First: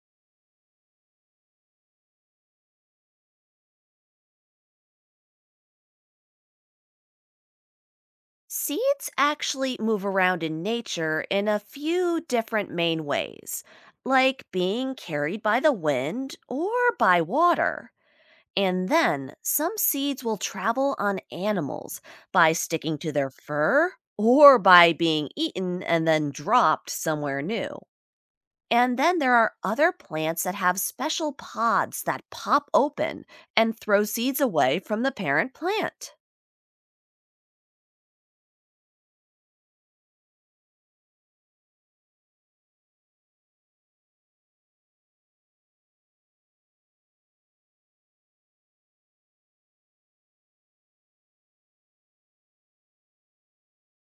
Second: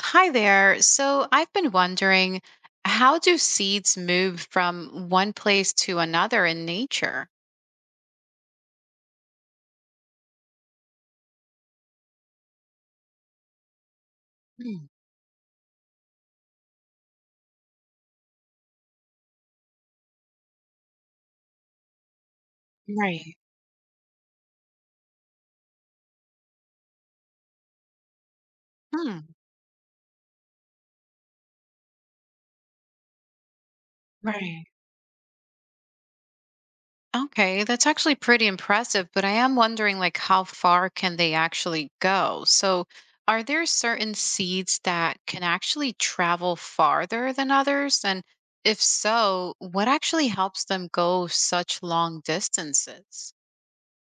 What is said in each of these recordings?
Hi there. So I've been wondering, how do seeds move from one place to another in nature? Seeds actually move around in nature in a few different main ways, like Mm. being carried by the wind or by water. And then some seeds will travel on animals by sticking to their Right. fur or by being eaten and then dropped somewhere new. And then Hmm. there are other plants that have special pods that pop open and throw seeds Right. away from the parent plant. Okay, that's actually pretty impressive, but I am wondering like how far can they actually go? So are there certain seeds that can actually travel farther than others? And if so, what actually helps them go such long distances?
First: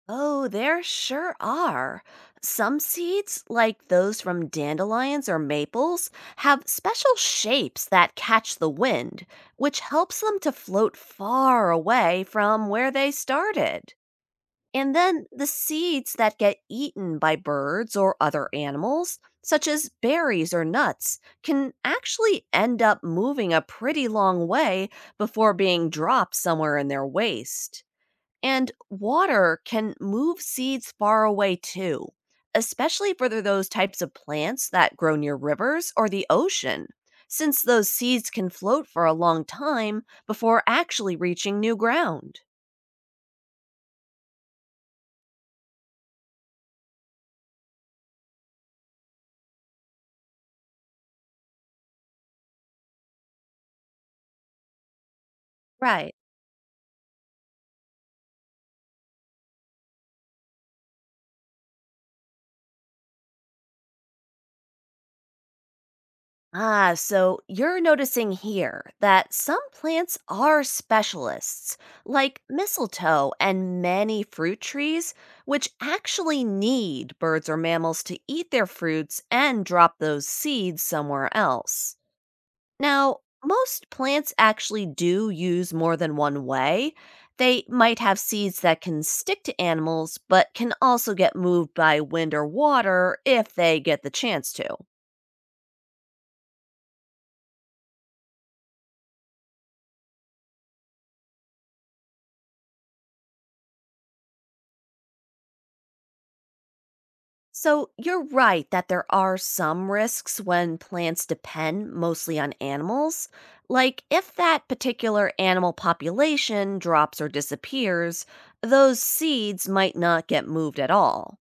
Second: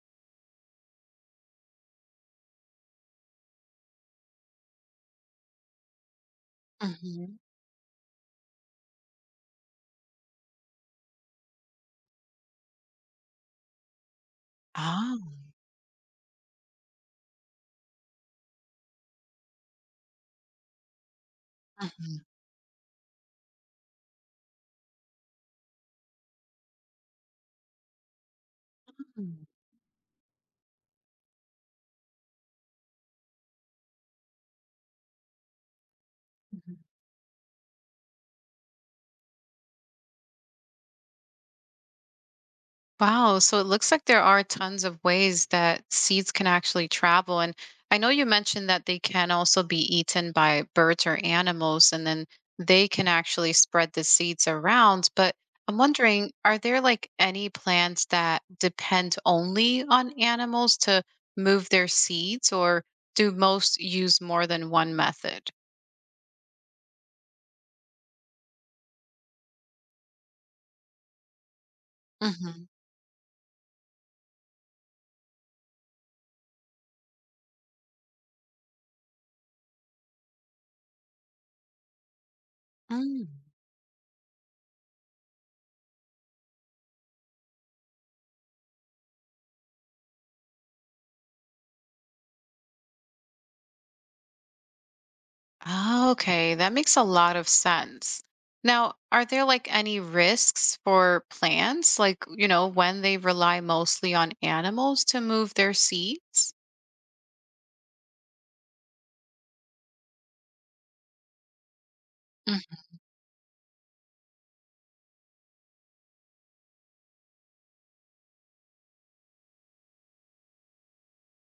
Oh, there sure are. Some seeds, like those from dandelions or maples, have special Mm-hmm. shapes that catch the wind, which helps them to float far away from where they started. And then Oh. the seeds that get eaten by birds or other animals, such as berries or nuts, can actually end up moving a pretty long way before being dropped somewhere in their waste. And Mm-hmm. water can move seeds far away too, especially for those types of plants that grow near rivers or the ocean, since those seeds can float for a long time before actually reaching new ground. Wow. So it looks like there are tons of ways that seeds can actually travel. And I know you mentioned that they can also be eaten by birds or animals, and then they can actually spread the seeds around. But I'm Right. wondering, are there like any plants that depend only on animals to move their seeds, or do most use more than one method? Ah, so you're noticing here that some plants are specialists, like mistletoe and many fruit trees, which actually need birds or mammals to eat their fruits and drop those seeds somewhere else. Now, Hmm. most plants actually do use more than one way. They might have seeds that can stick to animals, but can also get moved by wind or water if they get the chance to. Oh, okay, that makes a lot of sense. Now, are there like any risks for plants, like, when they rely mostly on animals to move their seeds? So, you're right that there are some risks when plants depend mostly on Mhm. animals. Like, if that particular animal population drops or disappears, those seeds might not get moved at all.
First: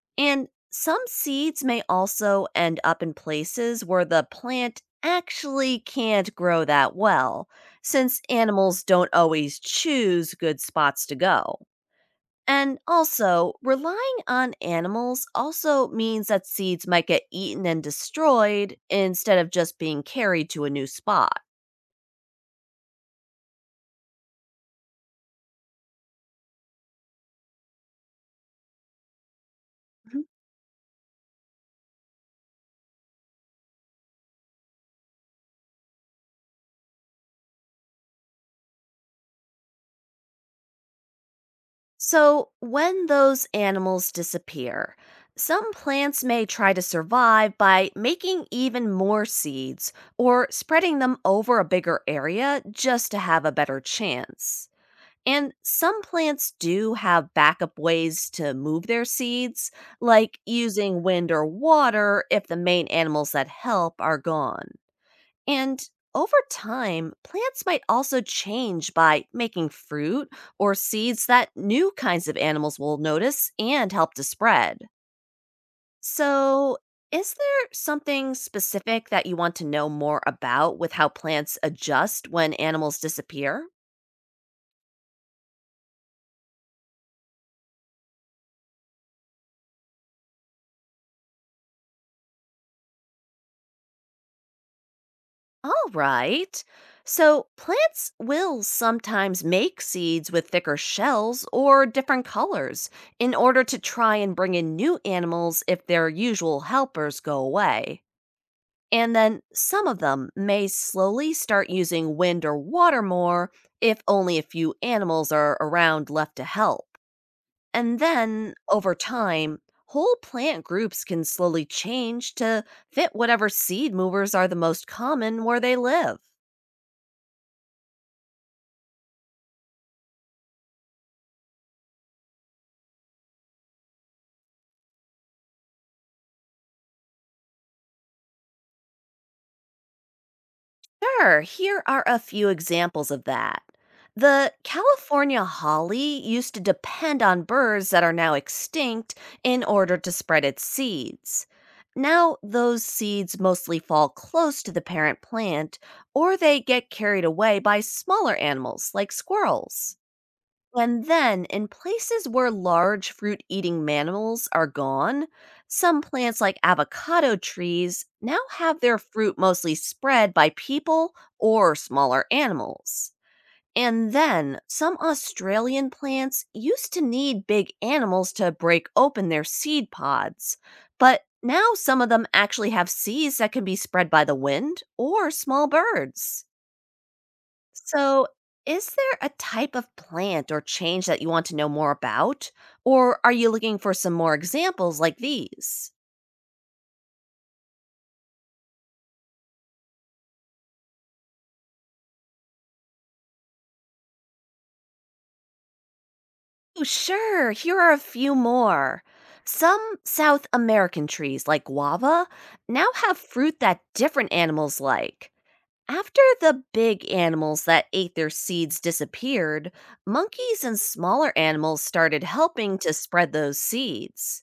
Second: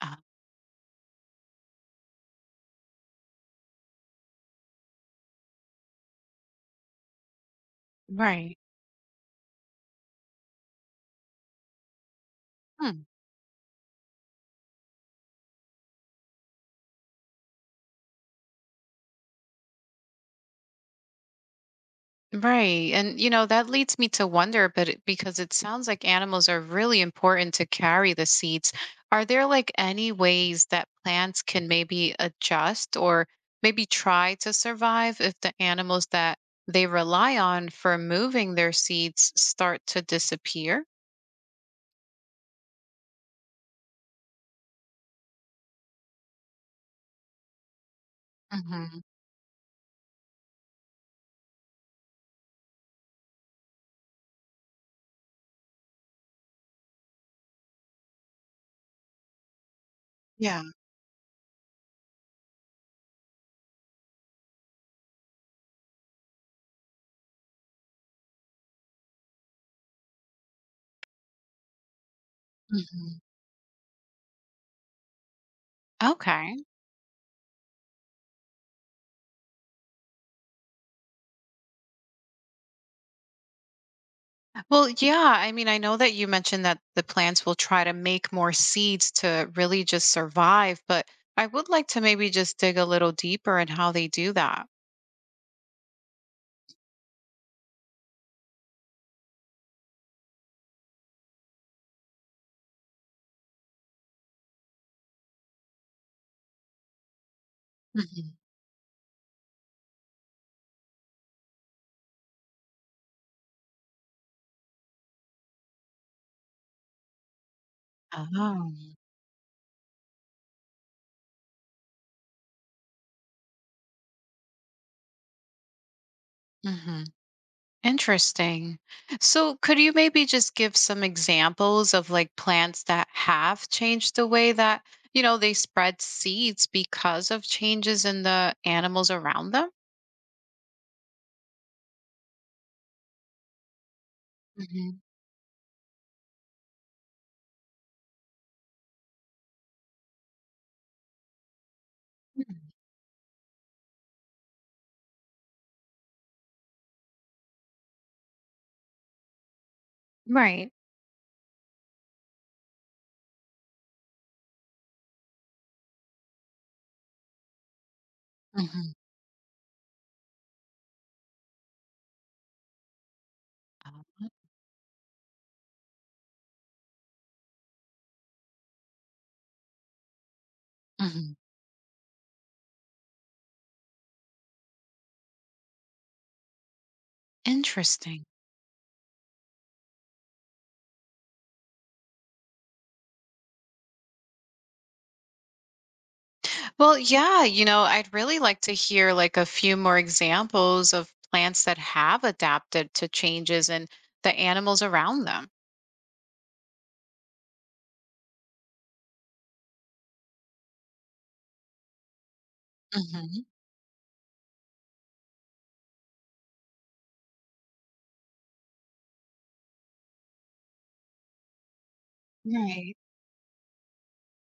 Uh, And some seeds may also end up in places where the plant actually can't grow that well, since right. animals don't always choose good spots to go. And also, relying on animals also means that seeds might get eaten and destroyed instead of just being carried to a new spot. Right. And, that leads me to wonder, but because it sounds like animals are really important to carry the seeds, are there like any Mhm. ways that plants can maybe adjust or maybe try to survive if the animals that they rely on for moving their seeds start to disappear? So, when those animals disappear, some plants may try to survive by making even Hmm. more seeds or spreading them over a bigger area just to have a better chance. And some plants do have backup ways to move their seeds, like Yeah. using wind or water if the main animals that help are gone. And over time, plants might also change by making fruit or seeds that new kinds of Hmm. animals will Mhm. notice and help to spread. Okay. So, is there something specific that you want to know more about with how plants adjust when animals disappear? Well, yeah. I mean, I know that you mentioned that the plants will try to make more seeds to really just survive, but I would like to maybe just dig a little deeper in how they do that. All right. So, plants will sometimes make seeds with thicker shells or different colors in order to try and bring in new animals if their usual helpers go away. Mhm. And then some of them may slowly start using wind or water more if only a few animals are around left to help. And then, Oh. over time, whole plant groups can slowly change to fit whatever seed movers are the most common where they live. hmm Interesting. So, could you maybe just give some examples of like plants that have changed the way that they spread seeds because of changes in the animals around them? Sure, here are a few examples of that. The Mhm. California holly used to depend on birds that are now extinct in order to spread its seeds. Now, Mhm. those seeds mostly fall close to the parent plant, or they get carried away by smaller animals like squirrels. Right. And then, in places where large fruit eating mammals are gone, some plants like avocado trees now have hmm their fruit mostly spread by people or smaller animals. And then, some Australian plants used to need big animals to break open their seed pods, but hmm now some of them actually have seeds that can be spread by the wind or small birds. Interesting. So, is there a type of plant or change that you want to know more about? Or are you looking for some more examples like these? Well, yeah, I'd really like to hear like a few more examples of plants that have adapted to changes in the animals around them. Oh, sure, here are a few more. Some South American trees, like guava, now have Mhm. fruit that different animals like. After the big animals that ate their seeds disappeared, monkeys and smaller animals started helping to Right. spread those seeds.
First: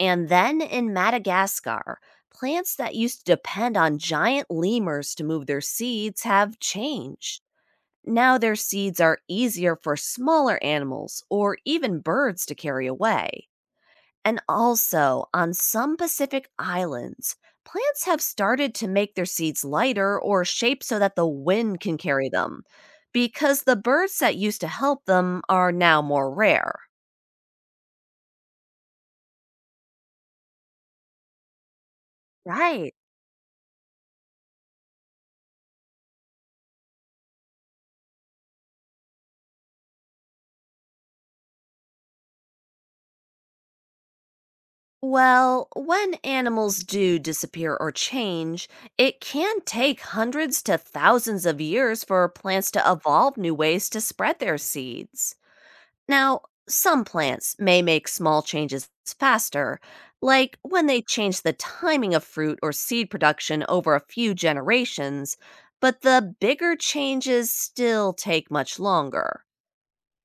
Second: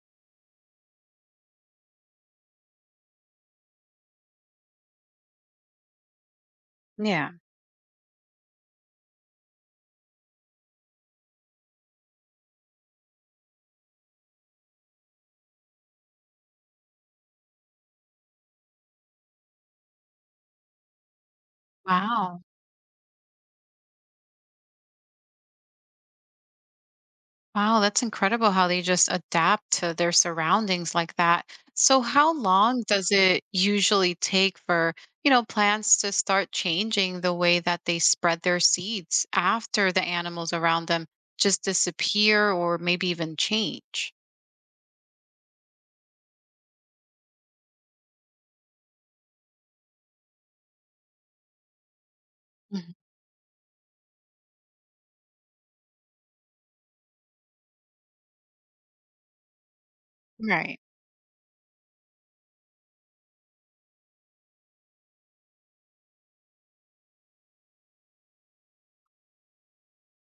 And then in Madagascar, plants that used to depend on giant lemurs to move their seeds have Yeah. changed. Now their seeds are easier for smaller animals or even birds to carry away. And also, on some Pacific islands, plants have started to make their seeds lighter or shaped so that the wind can carry Wow. them, because the birds that used to help them are now more rare. Wow, that's incredible how they just adapt to their surroundings like that. So how long Right. does it usually take for plants to start changing the way that they spread their seeds after the animals around them just disappear or maybe even change? Well, when animals do disappear or change, it can take hundreds to thousands of years for plants to Mhm. evolve new ways to spread their seeds. Now, some plants may make small changes faster, like Right. when they change the timing of fruit or seed production over a few generations, but the bigger changes still take much longer.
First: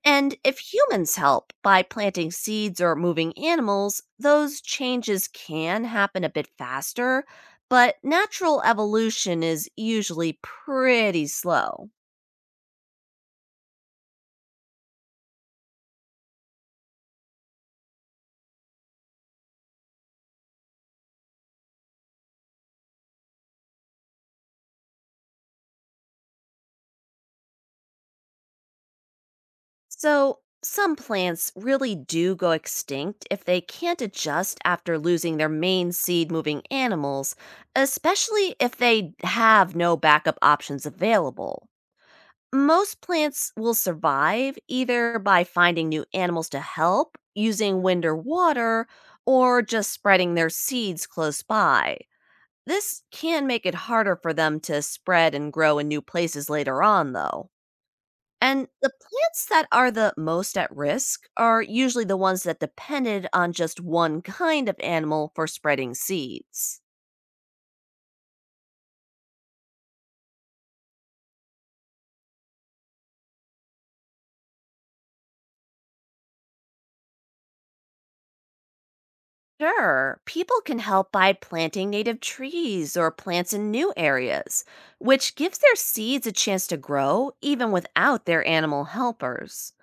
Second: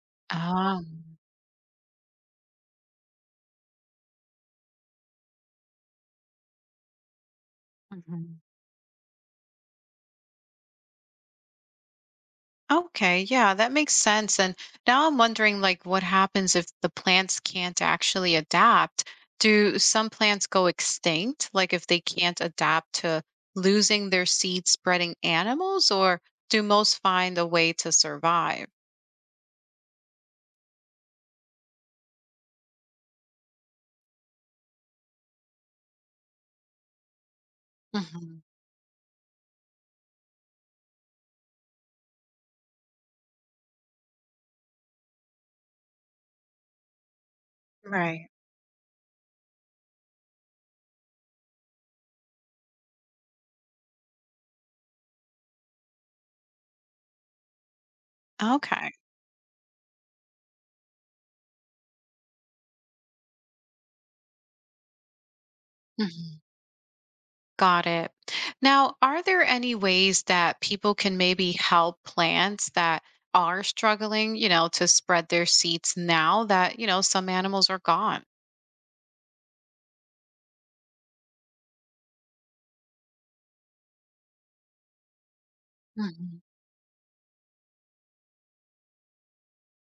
And if Oh. humans help by planting seeds or moving animals, those changes can happen a bit faster, but Mhm. natural evolution is usually pretty slow. Okay, yeah, that makes sense. And now I'm wondering like what happens if the plants can't actually adapt? Do some plants go extinct? Like if they can't adapt to losing their seed spreading animals, or do most find a way to survive? So, some plants really do go extinct if they can't adjust after losing their main seed moving animals, Mhm. especially if they have no backup options available. Most plants will survive either by finding new animals to help, using wind or Right. water, or just spreading their seeds close by. This can make it harder for them to spread and grow in new places later on, though. And the Okay. plants that are the most at risk are usually the ones that depended on just one kind of animal for spreading seeds. Got it. Now, are there any ways that people can maybe help plants that are struggling, to spread their seeds now that some animals are gone? Sure, people can help by planting native trees or plants in new areas, which gives their seeds a Mhm. chance to grow even without their animal helpers.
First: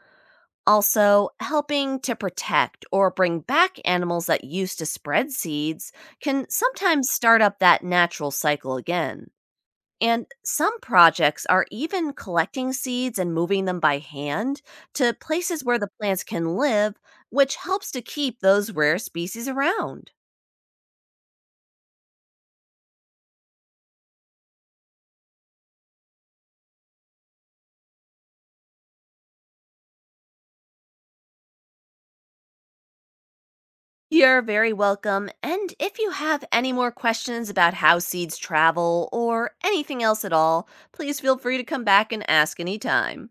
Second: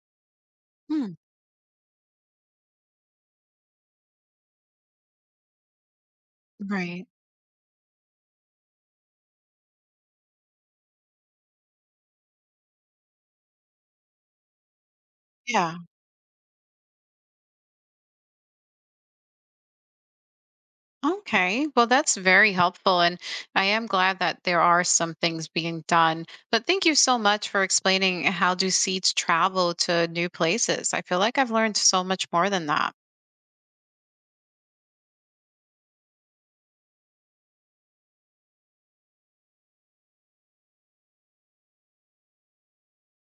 Mm. Also, helping to protect or bring back animals that used to spread seeds can Right. sometimes start up that natural cycle again. And some projects are even collecting seeds and moving them by hand to places Yeah. where the plants can live, which helps to keep those rare species around. Okay. Well, that's very helpful. And I am glad that there are some things being done. But thank you so much for explaining how do seeds travel to new places. I feel like I've learned so much more than that. You're very welcome. And if you have any more questions about how seeds travel or anything else at all, please feel free to come back and ask anytime.